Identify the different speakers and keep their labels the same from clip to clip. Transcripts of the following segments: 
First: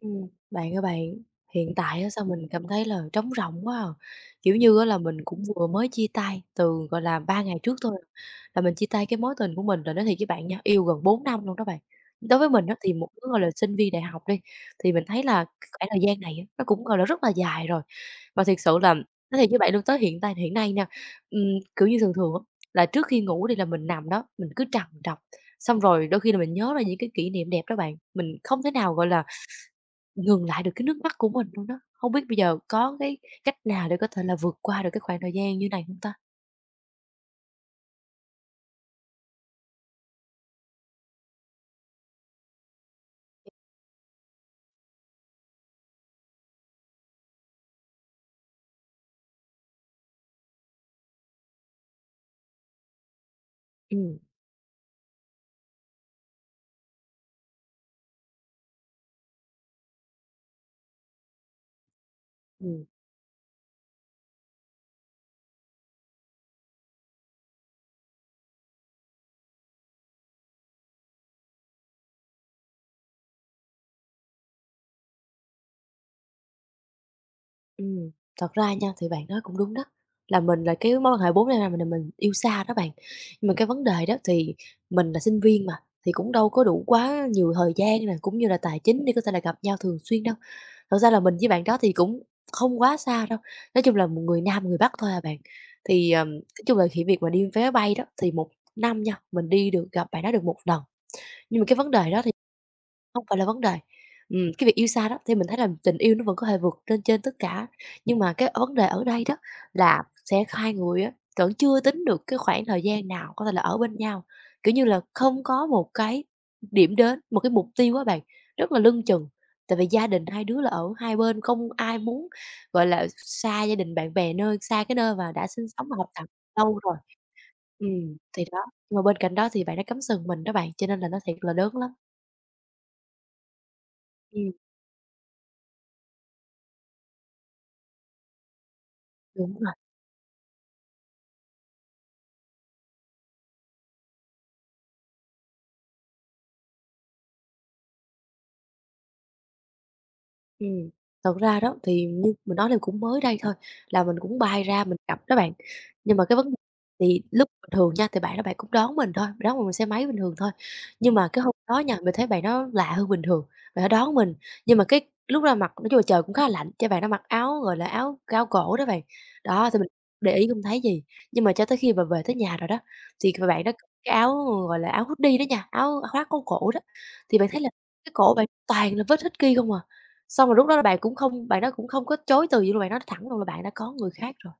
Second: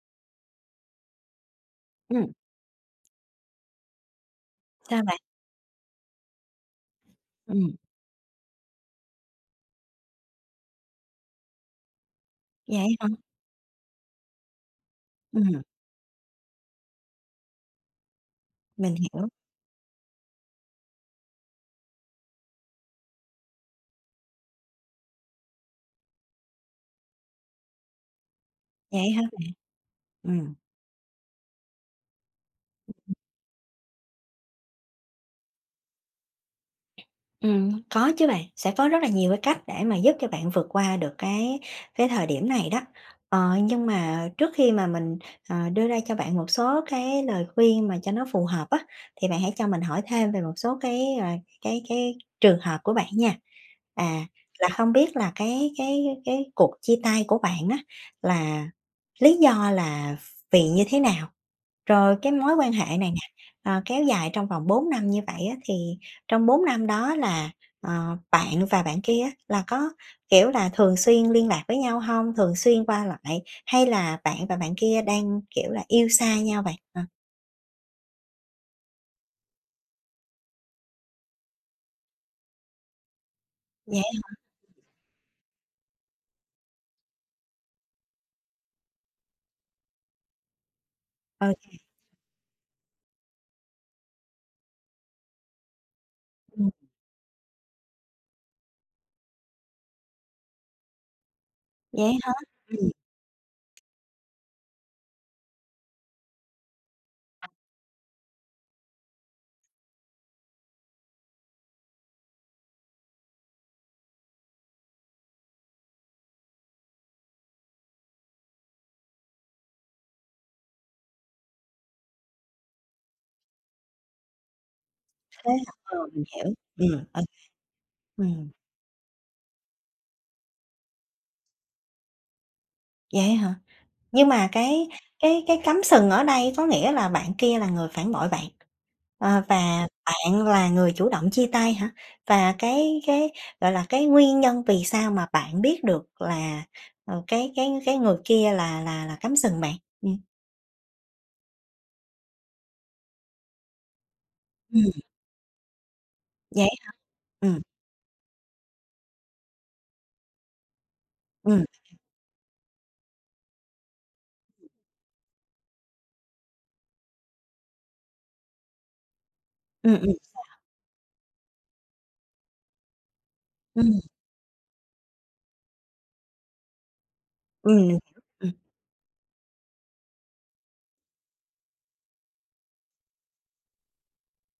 Speaker 1: Bạn ơi bạn, hiện tại á sao
Speaker 2: Ừm,
Speaker 1: mình cảm thấy là trống rỗng quá à. Kiểu như á là
Speaker 2: Sao
Speaker 1: mình
Speaker 2: bạn?
Speaker 1: cũng vừa mới chia tay từ, gọi là, 3 ngày trước
Speaker 2: ừm,
Speaker 1: thôi, à, là mình chia tay cái mối tình của mình rồi nói thiệt với bạn nha, yêu gần 4 năm luôn đó bạn. Đối với mình đó
Speaker 2: Vậy
Speaker 1: thì một
Speaker 2: hả?
Speaker 1: đứa, gọi là, sinh viên đại học đi, thì mình thấy là
Speaker 2: Ừm.
Speaker 1: cái khoảng thời gian này á, nó cũng, gọi là, rất là dài rồi. Và thiệt sự là
Speaker 2: Mình hiểu,
Speaker 1: nói thiệt với bạn luôn tới hiện tại hiện nay nha, ừm, kiểu như, thường thường á, là trước khi ngủ thì là mình nằm đó, mình cứ trằn trọc, xong rồi đôi khi là mình nhớ ra những cái kỷ niệm đẹp đó bạn, mình không thể nào, gọi
Speaker 2: vậy hả
Speaker 1: là
Speaker 2: bạn?
Speaker 1: ngừng
Speaker 2: Ừm,
Speaker 1: lại được cái nước mắt của mình luôn đó. Không biết bây giờ có cái cách nào để có thể là vượt qua được cái khoảng thời gian như này không ta?
Speaker 2: Có chứ bạn, sẽ có rất là nhiều cái cách để mà giúp cho bạn vượt qua được cái thời điểm này đó. Ờ, nhưng mà trước khi mà mình, đưa ra cho bạn một số cái lời khuyên mà cho nó phù hợp á, thì bạn hãy cho mình hỏi thêm về một số cái, cái trường hợp của bạn nha.
Speaker 1: Ừm,
Speaker 2: À, là không biết là cái cuộc chia tay của bạn á, là lý do là vì như thế nào? Rồi cái mối quan
Speaker 1: ừm,
Speaker 2: hệ này nè, ờ, kéo dài trong vòng 4 năm như vậy á, thì trong 4 năm đó là, ờ, bạn và bạn kia là có, kiểu là, thường xuyên liên lạc với nhau không? Thường xuyên qua lại hay là bạn và bạn kia đang, kiểu là, yêu xa nhau bạn? Ờ,
Speaker 1: ừm. Thật ra nha, thì bạn nói cũng đúng đó, là mình là cái mối quan hệ 4 năm mình yêu xa đó bạn. Nhưng mà cái vấn đề đó
Speaker 2: vậy
Speaker 1: thì mình là sinh viên mà, thì cũng đâu có đủ quá nhiều thời gian nè, cũng như là tài chính để có thể là gặp nhau thường xuyên đâu. Thật ra là mình
Speaker 2: ô
Speaker 1: với bạn
Speaker 2: kê,
Speaker 1: đó thì cũng không quá xa đâu, nói chung là một người Nam, người Bắc thôi à bạn. Thì, nói
Speaker 2: ừm,
Speaker 1: chung là khi việc mà đi vé bay đó thì một năm nha, mình đi được gặp bạn đó được một lần, nhưng mà cái vấn đề
Speaker 2: vậy
Speaker 1: đó thì
Speaker 2: hả? Ừm,
Speaker 1: không phải là vấn đề. Cái việc yêu xa đó, thì mình thấy là tình yêu nó vẫn có thể vượt lên trên tất cả, nhưng mà cái vấn đề ở đây đó là sẽ hai người á, vẫn chưa tính được cái khoảng thời gian nào có thể là ở bên nhau. Kiểu như là, không có một cái điểm đến, một cái mục tiêu á bạn, rất là lưng chừng. Tại vì gia đình hai đứa là ở hai bên, không ai muốn, gọi là, xa gia đình bạn bè nơi xa cái nơi mà đã
Speaker 2: thế
Speaker 1: sinh
Speaker 2: hả?
Speaker 1: sống và
Speaker 2: Ờ,
Speaker 1: học tập
Speaker 2: mình hiểu.
Speaker 1: lâu rồi.
Speaker 2: Ô
Speaker 1: Thì
Speaker 2: ừm,
Speaker 1: đó, nhưng mà bên cạnh đó thì bạn đã cắm sừng mình đó bạn, cho nên là nó thiệt là đớn lắm.
Speaker 2: vậy hả? Nhưng mà
Speaker 1: Ừm,
Speaker 2: cái cắm sừng ở đây có nghĩa là bạn kia là người phản bội bạn, ờ,
Speaker 1: đúng rồi.
Speaker 2: và bạn là người chủ động chia tay hả? Và gọi là, cái nguyên nhân vì sao mà bạn biết được là, ờ, cái người kia là là cắm sừng bạn? Ừm.
Speaker 1: Ừm, thật ra đó thì như mình nói là cũng mới đây thôi, là mình cũng bay ra
Speaker 2: Ừm,
Speaker 1: mình gặp đó bạn. Nhưng mà cái vấn đề
Speaker 2: vậy hả?
Speaker 1: thì lúc
Speaker 2: Ừ,
Speaker 1: bình thường nha, thì bạn đó bạn cũng đón mình thôi, đón mình bằng xe máy bình thường thôi. Nhưng mà cái hôm
Speaker 2: ừ,
Speaker 1: đó nha, mình thấy bạn đó lạ hơn bình thường, bạn đó đón mình, nhưng mà cái lúc ra mặt nói chung là trời cũng khá là lạnh, cái bạn đó mặc áo, gọi là, áo cao cổ đó bạn. Đó, thì mình
Speaker 2: ừ, ừ,
Speaker 1: để ý không thấy gì, nhưng mà cho tới khi mà về tới nhà rồi đó, thì bạn đó
Speaker 2: ừ,
Speaker 1: cái áo, gọi là, áo hoodie đó nha, áo khoác có cổ đó, thì bạn thấy là
Speaker 2: mình hiểu,
Speaker 1: cái cổ bạn
Speaker 2: ừm.
Speaker 1: toàn là vết hít ki không à. Xong rồi lúc đó là bạn đó cũng không có chối từ gì luôn, bạn nói thẳng luôn là bạn đã có người khác rồi,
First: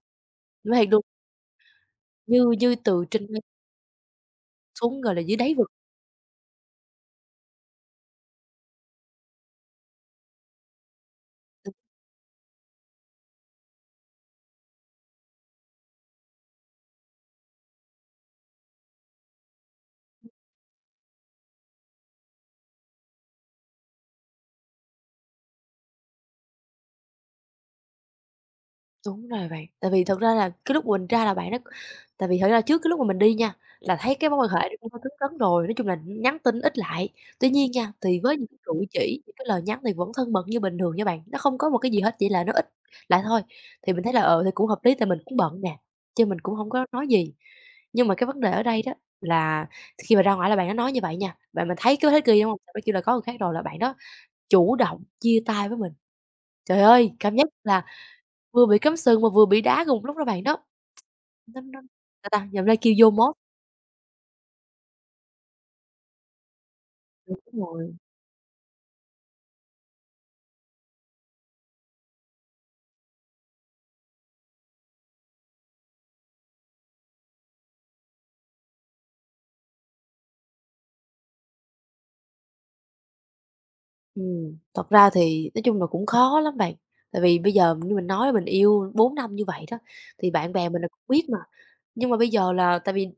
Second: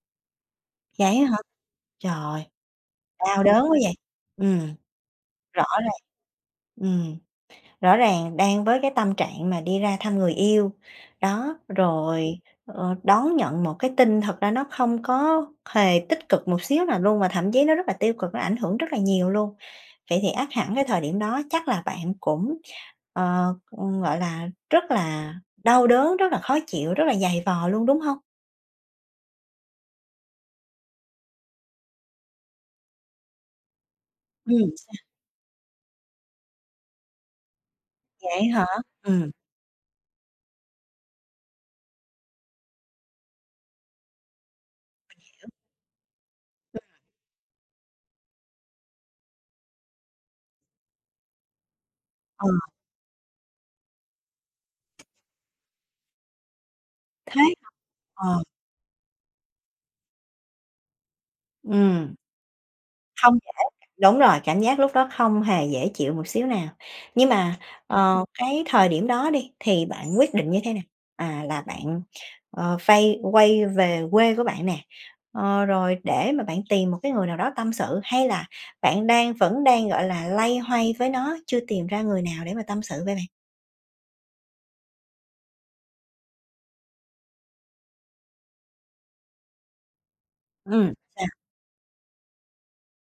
Speaker 1: nói thiệt luôn,
Speaker 2: Vậy hả? Trời,
Speaker 1: như như từ trên
Speaker 2: đau đớn quá vậy! Ừm,
Speaker 1: xuống, gọi là, dưới đáy
Speaker 2: rõ
Speaker 1: vực.
Speaker 2: ràng. Ừ, rõ ràng đang với cái tâm trạng mà đi ra thăm người yêu, đó, rồi, ờ, đón nhận một cái tin thật ra nó không có hề tích cực một xíu nào luôn, mà thậm chí nó rất là tiêu cực, nó ảnh hưởng rất là nhiều luôn. Vậy thì ắt hẳn cái thời điểm đó chắc là bạn cũng, ờ, gọi là, rất là đau đớn, rất là khó chịu, rất là dày vò luôn, đúng không?
Speaker 1: Đúng rồi bạn, tại vì thật ra là cái lúc mình ra là bạn đó tại vì thật ra trước cái lúc mà mình đi nha, là thấy cái mối quan hệ
Speaker 2: Ừm,
Speaker 1: nó cũng hơi cứng cấn rồi, nói chung là nhắn tin ít lại. Tuy nhiên nha, thì với những
Speaker 2: Vậy
Speaker 1: cái
Speaker 2: hả?
Speaker 1: cử chỉ,
Speaker 2: Ừm,
Speaker 1: những cái lời nhắn thì vẫn thân mật như bình thường nha bạn, nó không có một cái gì hết, chỉ là nó ít lại thôi. Thì mình thấy là, thì cũng hợp lý tại mình cũng bận nè, chứ mình cũng không có nói gì. Nhưng mà cái vấn đề ở đây đó là khi mà ra ngoài là bạn nó nói như vậy nha, bạn mình thấy cái thế kia,
Speaker 2: ờ,
Speaker 1: đúng hông? Sau đó kêu là có người khác rồi là bạn đó chủ động chia tay với mình. Trời ơi, cảm
Speaker 2: thế
Speaker 1: giác là
Speaker 2: ờ,
Speaker 1: vừa bị cắm sừng mà vừa bị đá cùng một lúc đó bạn đó. Nó
Speaker 2: ừm,
Speaker 1: sao ta, nhầm ra kêu vô
Speaker 2: hông.
Speaker 1: mốt
Speaker 2: Đúng rồi, cảm giác lúc đó không hề dễ chịu một xíu nào. Nhưng
Speaker 1: đúng
Speaker 2: mà,
Speaker 1: rồi.
Speaker 2: ờ, cái thời điểm đó đi, thì bạn quyết định như thế nào? À, là bạn, ờ, phây quay về quê của bạn nè, ờ, rồi để mà bạn tìm một cái người nào đó tâm sự, hay là bạn vẫn đang, gọi là, loay hoay với nó, chưa tìm ra người nào để mà tâm sự với bạn?
Speaker 1: Thật ra thì nói chung là cũng khó lắm bạn, tại vì bây giờ như mình nói mình yêu 4 năm như vậy đó, thì bạn bè mình là cũng
Speaker 2: Sao?
Speaker 1: biết mà. Nhưng mà bây giờ là tại vì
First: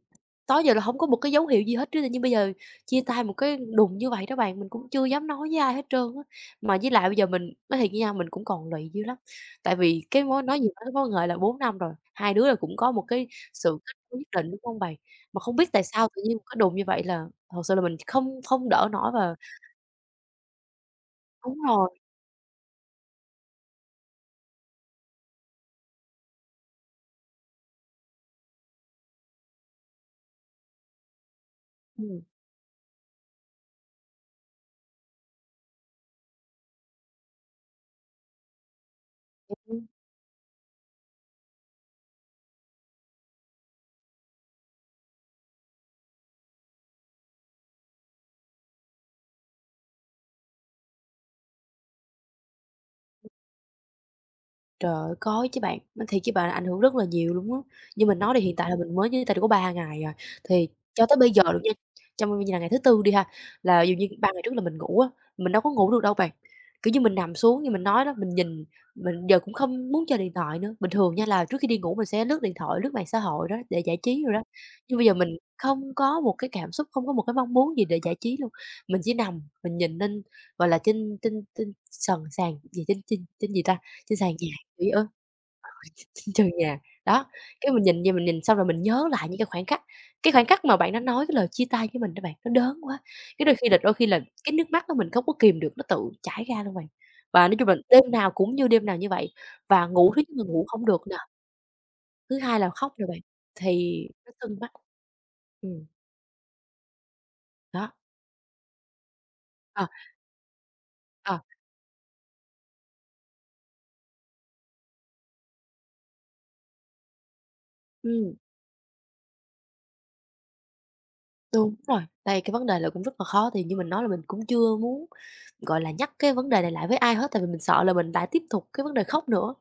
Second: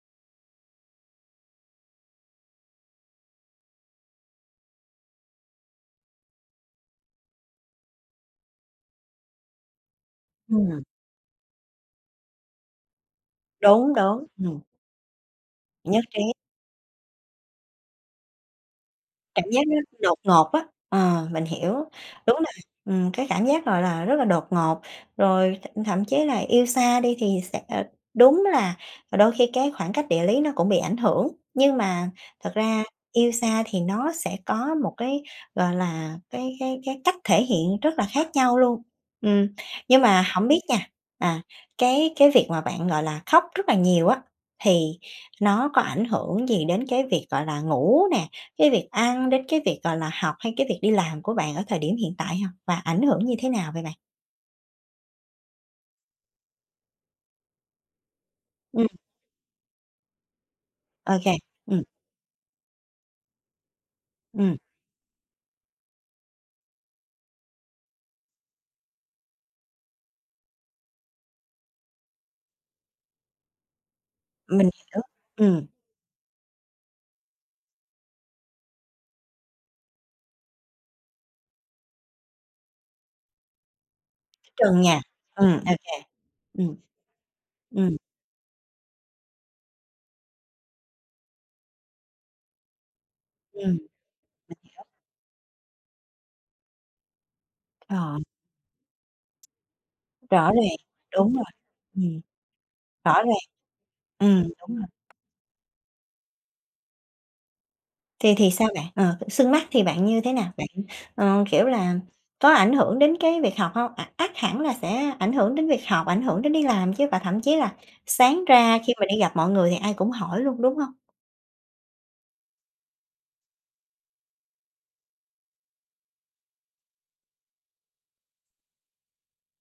Speaker 1: tới giờ là không có một cái dấu hiệu gì hết chứ, tự nhiên bây giờ chia tay một cái đùng như vậy đó bạn, mình cũng chưa dám nói với ai hết trơn á. Mà với lại bây giờ mình nói thiệt với nhau mình cũng còn lụy dữ lắm, tại vì cái mối nói gì
Speaker 2: Ừm.
Speaker 1: nói mối quan hệ là 4 năm rồi, hai đứa là cũng có một cái sự kết
Speaker 2: Đúng,
Speaker 1: nối
Speaker 2: đúng,
Speaker 1: nhất định, đúng không bạn? Mà không biết tại
Speaker 2: nhất
Speaker 1: sao tự
Speaker 2: trí.
Speaker 1: nhiên một cái đùng như vậy là thật sự là mình không không đỡ nổi và
Speaker 2: Cảm giác nó đột ngột á, ờ, mình
Speaker 1: đúng
Speaker 2: hiểu,
Speaker 1: rồi,
Speaker 2: đúng là, cái cảm giác, gọi là, rất là đột ngột, rồi thậm chí là yêu xa đi thì sẽ ờ, đúng là đôi khi cái khoảng cách địa lý nó cũng bị ảnh hưởng, nhưng mà
Speaker 1: ừm.
Speaker 2: thật ra yêu xa thì nó sẽ có một cái, gọi là, cái cách thể hiện rất là khác nhau luôn. Ừm, nhưng mà không biết nha, à, cái việc mà bạn, gọi là, khóc rất là nhiều á, thì nó có ảnh hưởng gì đến cái việc, gọi là, ngủ nè, cái việc ăn đến cái việc, gọi là, học hay cái việc đi làm của bạn ở thời điểm hiện tại hông? Và ảnh hưởng như thế nào vậy bạn?
Speaker 1: Trời ơi, có chứ bạn, nói thiệt với bạn là ảnh hưởng rất là nhiều luôn á. Như mình nói đi hiện tại là
Speaker 2: Ừm,
Speaker 1: mình mới chia tay được có 3 ngày rồi thì cho
Speaker 2: ô
Speaker 1: tới bây
Speaker 2: kê,
Speaker 1: giờ luôn nha,
Speaker 2: ừm,
Speaker 1: trong bây là ngày thứ Tư đi ha, là dù như 3 ngày trước
Speaker 2: ừm,
Speaker 1: là mình ngủ á, mình đâu có ngủ được đâu bạn. Kiểu như, mình nằm xuống như mình nói đó, mình nhìn mình giờ cũng không muốn chơi điện thoại nữa. Bình thường nha là trước khi đi ngủ mình sẽ lướt điện thoại, lướt mạng xã hội đó để giải trí rồi đó,
Speaker 2: mình
Speaker 1: nhưng
Speaker 2: hiểu,
Speaker 1: bây giờ mình
Speaker 2: ừm,
Speaker 1: không có một cái cảm xúc, không có một cái mong muốn gì để giải trí luôn. Mình chỉ nằm, mình nhìn lên, gọi là, trên trên trên sàn sàn gì trên trên trên gì ta? Trên sàn nhà.
Speaker 2: trần
Speaker 1: Trời
Speaker 2: nhà,
Speaker 1: ơi,
Speaker 2: ô kê,
Speaker 1: trời
Speaker 2: ừm,
Speaker 1: nhà. Đó, cái mình
Speaker 2: ừm,
Speaker 1: nhìn vậy mình nhìn xong rồi mình nhớ lại những cái khoảnh khắc mà bạn đã nói cái lời chia tay với mình đó bạn, nó đớn quá. Cái đôi khi là
Speaker 2: ừm,
Speaker 1: đôi khi là cái
Speaker 2: mình
Speaker 1: nước mắt đó mình không có kìm được, nó tự chảy ra luôn bạn. Và nói chung là đêm
Speaker 2: rồi,
Speaker 1: nào cũng như đêm nào như vậy, và ngủ thứ nhất là
Speaker 2: rõ
Speaker 1: ngủ
Speaker 2: ràng,
Speaker 1: không được nè,
Speaker 2: đúng rồi, ừm,
Speaker 1: thứ hai là khóc nè
Speaker 2: rõ
Speaker 1: bạn,
Speaker 2: ràng,
Speaker 1: thì nó sưng mắt.
Speaker 2: đúng rồi.
Speaker 1: Ừm, đó,
Speaker 2: Thì sao bạn? Ờ, xương mắt thì
Speaker 1: ờ.
Speaker 2: bạn như thế nào? Bạn,
Speaker 1: Ờ,
Speaker 2: ờ, kiểu là, có ảnh hưởng đến cái việc học hông? À, ắt hẳn là sẽ ảnh hưởng đến việc học, ảnh hưởng đến đi làm chứ, và thậm chí là
Speaker 1: ừm,
Speaker 2: sáng ra khi mà đi gặp mọi người thì ai cũng hỏi luôn, đúng hông?
Speaker 1: đúng rồi. Đây, cái vấn đề là cũng rất là khó, thì như mình nói là mình cũng chưa muốn gọi là, nhắc cái vấn đề này lại với ai hết, tại vì mình sợ là mình lại tiếp tục cái vấn đề khóc nữa.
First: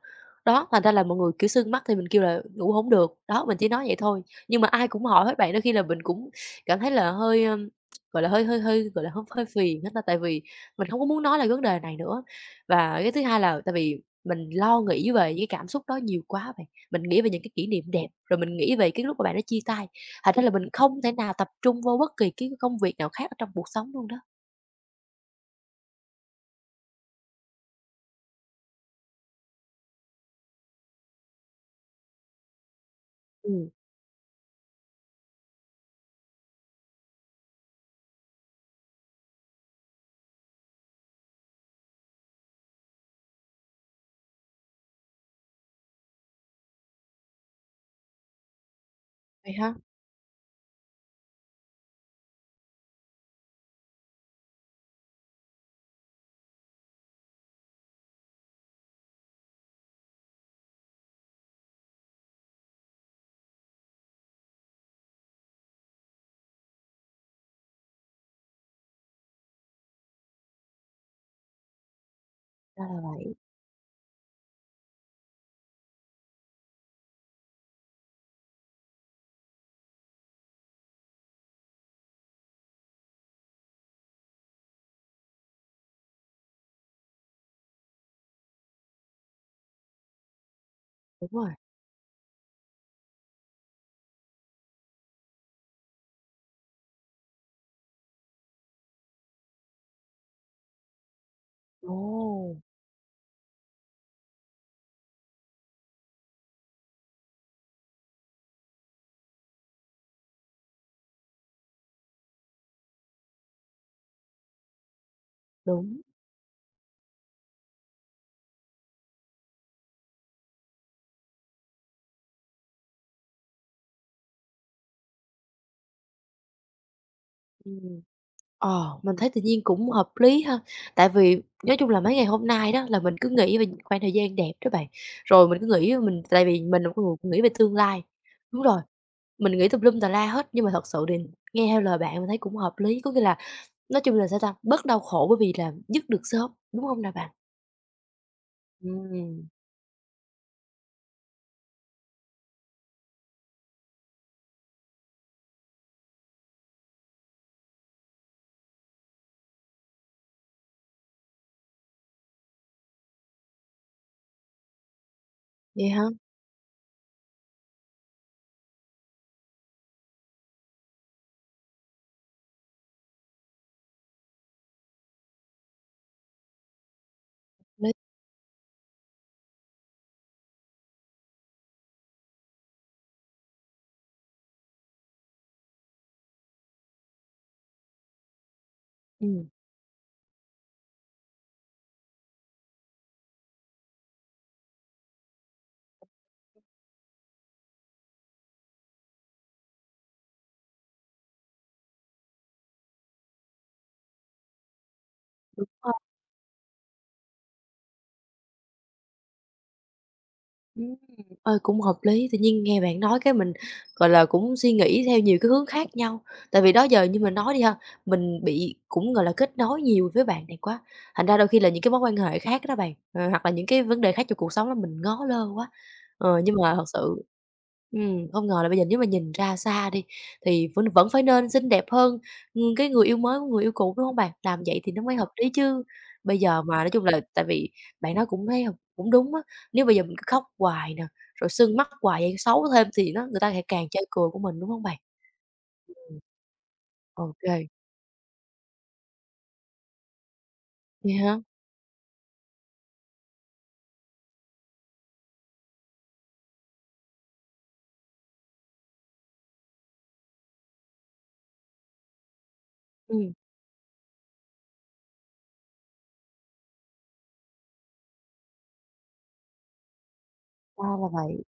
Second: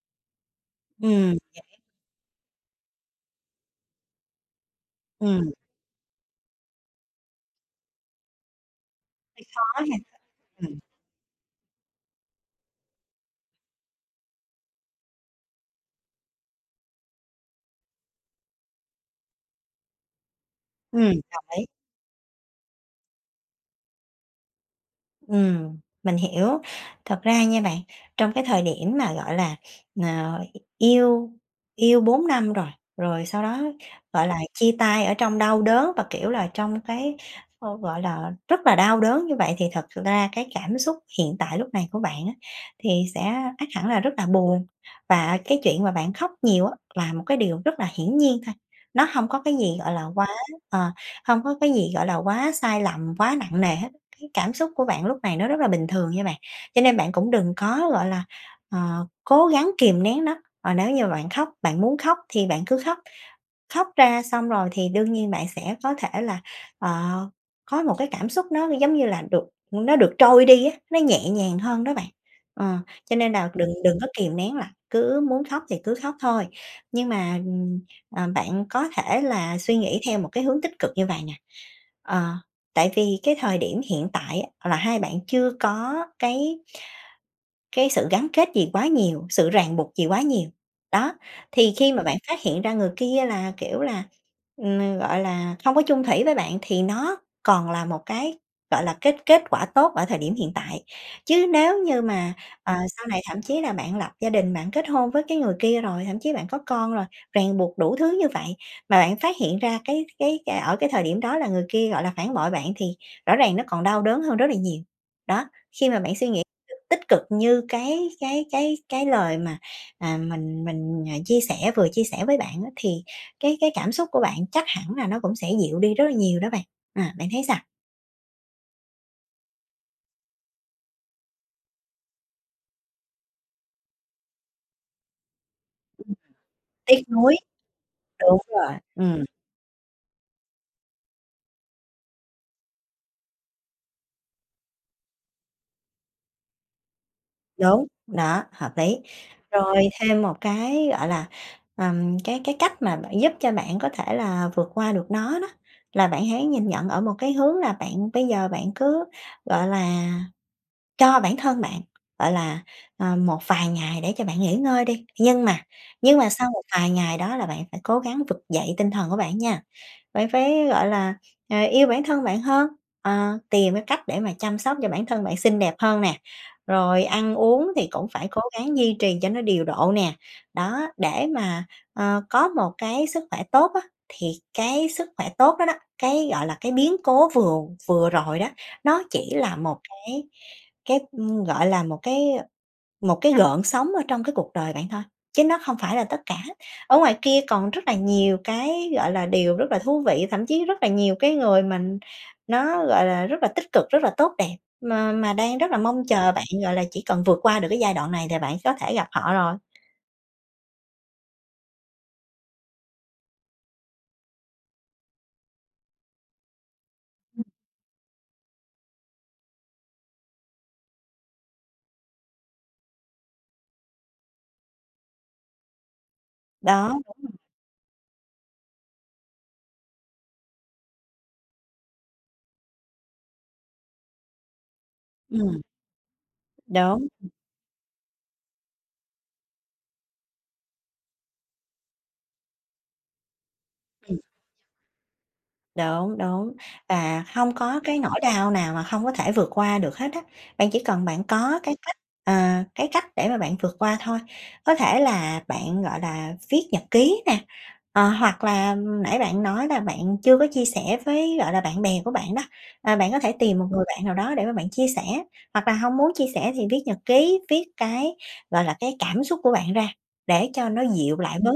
Speaker 1: Đó, thành ra là mọi người,
Speaker 2: Ừm,
Speaker 1: kiểu, sưng mắt thì mình kêu là "Ngủ hổng được." Đó, mình chỉ nói vậy thôi, nhưng mà ai cũng hỏi hết
Speaker 2: ừm,
Speaker 1: bạn, đôi khi là mình cũng cảm thấy là hơi, gọi là, hơi hơi hơi, gọi là, hơi hơi
Speaker 2: có
Speaker 1: phiền hết
Speaker 2: ha,
Speaker 1: á, tại vì
Speaker 2: ừm,
Speaker 1: mình không có muốn nói lại vấn đề này nữa. Và cái thứ hai là tại vì mình lo nghĩ về những cái cảm xúc đó nhiều quá bạn, mình nghĩ về những cái kỷ niệm đẹp, rồi mình nghĩ về cái lúc mà bạn đã chia tay, thành ra là mình không
Speaker 2: ừm,
Speaker 1: thể nào
Speaker 2: đồng
Speaker 1: tập
Speaker 2: ý.
Speaker 1: trung vô bất kỳ cái công việc nào khác ở trong cuộc sống luôn đó.
Speaker 2: Mình hiểu. Thật ra nha bạn, trong cái thời điểm mà, gọi là, ờ, yêu yêu 4 năm rồi, rồi sau đó,
Speaker 1: Ừm.
Speaker 2: gọi là, chia tay ở trong đau đớn và, kiểu là, trong cái, ờ, gọi là, rất là đau đớn như vậy thì thật ra cái cảm xúc hiện tại lúc này của bạn á, thì sẽ ắt hẳn là rất là buồn. Và cái chuyện mà bạn khóc nhiều á là một cái điều rất là hiển nhiên thôi, nó không có
Speaker 1: Vậy
Speaker 2: cái
Speaker 1: hả?
Speaker 2: gì, gọi là, quá ờ, hông có cái gì, gọi là, quá sai lầm, quá nặng nề hết. Cái cảm xúc của bạn lúc này nó rất là bình thường nha bạn, cho nên bạn cũng đừng có, gọi là, ờ, cố gắng kìm nén nó, ờ, nếu như bạn khóc, bạn muốn khóc thì bạn cứ khóc. Khóc ra xong rồi thì đương nhiên bạn sẽ có thể là, ờ, có một cái cảm xúc nó giống như là nó được trôi đi á, nó nhẹ nhàng hơn đó bạn. Ờ, cho
Speaker 1: Ra
Speaker 2: nên là đừng đừng có kìm nén lại, cứ muốn khóc thì cứ khóc thôi. Nhưng mà, ờ, bạn có thể là suy nghĩ theo một cái hướng tích cực như vậy nè, ờ, tại vì cái thời điểm hiện tại á là hai bạn chưa có cái sự gắn kết gì quá nhiều, sự ràng buộc gì quá nhiều. Đó,
Speaker 1: Đúng rồi.
Speaker 2: thì khi mà bạn phát hiện ra người kia là, kiểu là, gọi là, không có chung thủy với bạn thì nó còn là một cái, gọi là, kết kết quả tốt ở thời điểm hiện tại. Chứ nếu như mà,
Speaker 1: Ồ,
Speaker 2: ờ, sau này thậm chí là bạn lập gia đình, bạn kết hôn với cái người kia rồi, thậm chí bạn có con rồi, ràng buộc đủ thứ như vậy, mà bạn phát hiện ra cái ở cái thời điểm đó là người kia, gọi là, phản bội bạn thì rõ ràng nó còn đau đớn hơn rất là nhiều. Đó, khi mà
Speaker 1: đúng,
Speaker 2: bạn suy nghĩ tích cực như cái lời mà, à, mình, à, chia sẻ vừa chia sẻ với bạn á, thì cái cảm xúc của bạn chắc hẳn là nó cũng sẽ dịu đi rất là nhiều đó bạn. À, bạn thấy sao?
Speaker 1: ừm. Ờ, mình thấy tự nhiên cũng hợp lý ha, tại vì nói chung là mấy ngày hôm nay đó là mình cứ nghĩ về những khoảng thời gian đẹp đó bạn, rồi mình cứ nghĩ về mình tại vì mình là một
Speaker 2: Tiếc
Speaker 1: người
Speaker 2: nuối,
Speaker 1: nghĩ về tương lai.
Speaker 2: đúng
Speaker 1: Đúng
Speaker 2: rồi,
Speaker 1: rồi, mình nghĩ tùm lum tà la hết, nhưng mà thật sự thì nghe theo lời bạn mình thấy cũng hợp lý, có nghĩa là nói chung là, sao ta, bớt đau khổ bởi vì là dứt được sớm, đúng không nào bạn?
Speaker 2: đúng, đó, hợp lý.
Speaker 1: Ừm,
Speaker 2: Rồi thêm một cái, gọi là, cái cách mà bạn giúp cho bạn có thể là vượt qua được nó đó, là bạn hãy nhìn nhận ở một cái hướng là bạn bây giờ bạn cứ, gọi là cho bản thân bạn, gọi là, ờ, một vài ngày để cho bạn nghỉ ngơi đi, nhưng mà
Speaker 1: vậy hả?
Speaker 2: sau một vài ngày đó là bạn phải cố gắng vực dậy tinh thần của bạn nha. Bạn phải, gọi là, ờ, yêu bản thân bạn hơn, ờ, tìm cái cách để mà chăm sóc cho bản thân bạn xinh đẹp hơn nè, rồi ăn uống thì
Speaker 1: Lý
Speaker 2: cũng phải cố gắng duy trì cho nó điều độ nè. Đó, để mà, ờ, có một cái sức khỏe tốt á, thì cái sức khỏe tốt đó đó, cái, gọi là, cái biến cố vừa vừa rồi đó, nó chỉ
Speaker 1: ừm.
Speaker 2: là một cái, ưm, gọi là, một cái gợn sóng ở trong cái cuộc đời bạn thôi, chứ nó không phải là tất cả. Ở ngoài kia còn rất là nhiều cái, gọi là, điều rất là thú vị, thậm chí rất là nhiều cái người mình nó, gọi là, rất là tích cực, rất là tốt đẹp, mà đang rất là mong chờ bạn, gọi là, chỉ cần vượt qua được cái giai đoạn này thì bạn có thể gặp họ rồi.
Speaker 1: Ừm, ơi, cũng hợp lý, tự nhiên nghe bạn nói cái mình, gọi là, cũng suy nghĩ theo nhiều cái hướng khác nhau. Tại vì đó giờ như mình nói đi ha, mình bị cũng, gọi là, kết nối nhiều với bạn này quá, thành ra đôi khi là những cái mối quan hệ khác đó bạn, hoặc là những cái vấn đề khác trong cuộc sống đó mình ngó lơ quá. Ờ, nhưng mà thật
Speaker 2: Đó,
Speaker 1: sự không ngờ là bây giờ nếu mà nhìn ra xa đi thì vẫn vẫn phải nên xinh đẹp hơn, cái người yêu mới của người yêu cũ, đúng không bạn? Làm vậy thì nó mới hợp lý
Speaker 2: ừm,
Speaker 1: chứ. Bây giờ mà nói chung
Speaker 2: đúng.
Speaker 1: là tại vì bạn nói cũng thấy cũng đúng á. Nếu bây giờ mình cứ khóc hoài nè, rồi sưng mắt hoài vậy xấu thêm thì nó người ta lại càng chê cười của mình, đúng hông bạn?
Speaker 2: Đúng, đúng,
Speaker 1: Ô
Speaker 2: và không
Speaker 1: kê,
Speaker 2: có cái nỗi đau nào mà không có thể vượt qua được hết á. Bạn chỉ cần
Speaker 1: vậy
Speaker 2: bạn
Speaker 1: hả?
Speaker 2: có cái cách, ờ, cái cách để mà bạn vượt qua thôi. Có thể là bạn, gọi là, viết nhật ký nè, ờ, hoặc là nãy bạn nói là bạn chưa có chia sẻ với, gọi là, bạn bè của bạn đó, à, bạn có thể
Speaker 1: Ừm,
Speaker 2: tìm một người bạn nào đó để mà bạn chia sẻ, hoặc là không muốn chia sẻ thì viết nhật ký, viết cái, gọi là, cái cảm xúc của bạn ra. Để cho nó
Speaker 1: ra là
Speaker 2: dịu lại
Speaker 1: vậy.
Speaker 2: bớt,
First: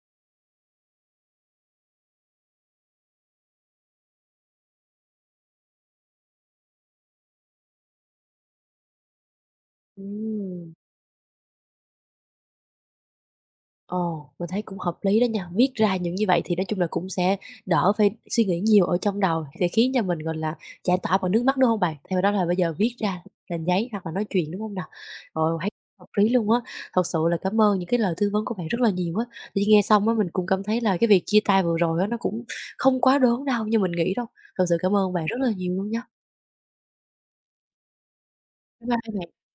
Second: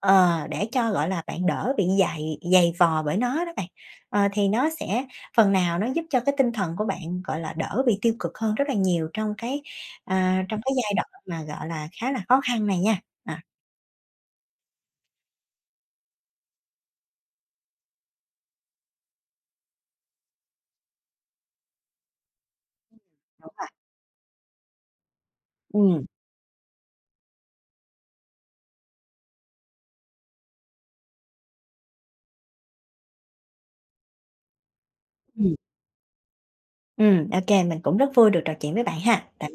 Speaker 2: ờ, để cho, gọi là, bạn đỡ bị dày dày vò bởi nó đó bạn. Ờ, thì nó sẽ phần nào nó giúp cho cái tinh thần của bạn, gọi là, đỡ bị tiêu cực hơn rất là nhiều trong cái, à, trong
Speaker 1: Ừm.
Speaker 2: cái giai đoạn mà, gọi là, khá là khó khăn này nha. À,
Speaker 1: Ồ, mình thấy cũng hợp lý đó nha. Viết ra những như vậy thì nói chung là cũng sẽ đỡ phải suy nghĩ nhiều ở trong đầu, sẽ khiến cho mình, gọi là, giải tỏa bằng nước mắt, đúng không bạn? Theo đó là bây giờ viết ra
Speaker 2: đúng
Speaker 1: lên
Speaker 2: rồi.
Speaker 1: giấy hoặc là nói chuyện, đúng không nào? Ồ, thấy
Speaker 2: Ừm,
Speaker 1: hợp lý luôn á. Thật sự là cảm ơn những cái lời tư vấn của bạn rất là nhiều á. Thì nghe xong á, mình cũng cảm thấy là cái việc chia tay vừa rồi á, nó cũng không quá đớn đau như mình nghĩ đâu. Thật sự cảm ơn bạn rất là
Speaker 2: Ừ,
Speaker 1: nhiều luôn nha.
Speaker 2: ừ, ok mình cũng rất vui được trò chuyện với
Speaker 1: Bye
Speaker 2: bạn
Speaker 1: bye
Speaker 2: ha.
Speaker 1: bạn.
Speaker 2: Tạm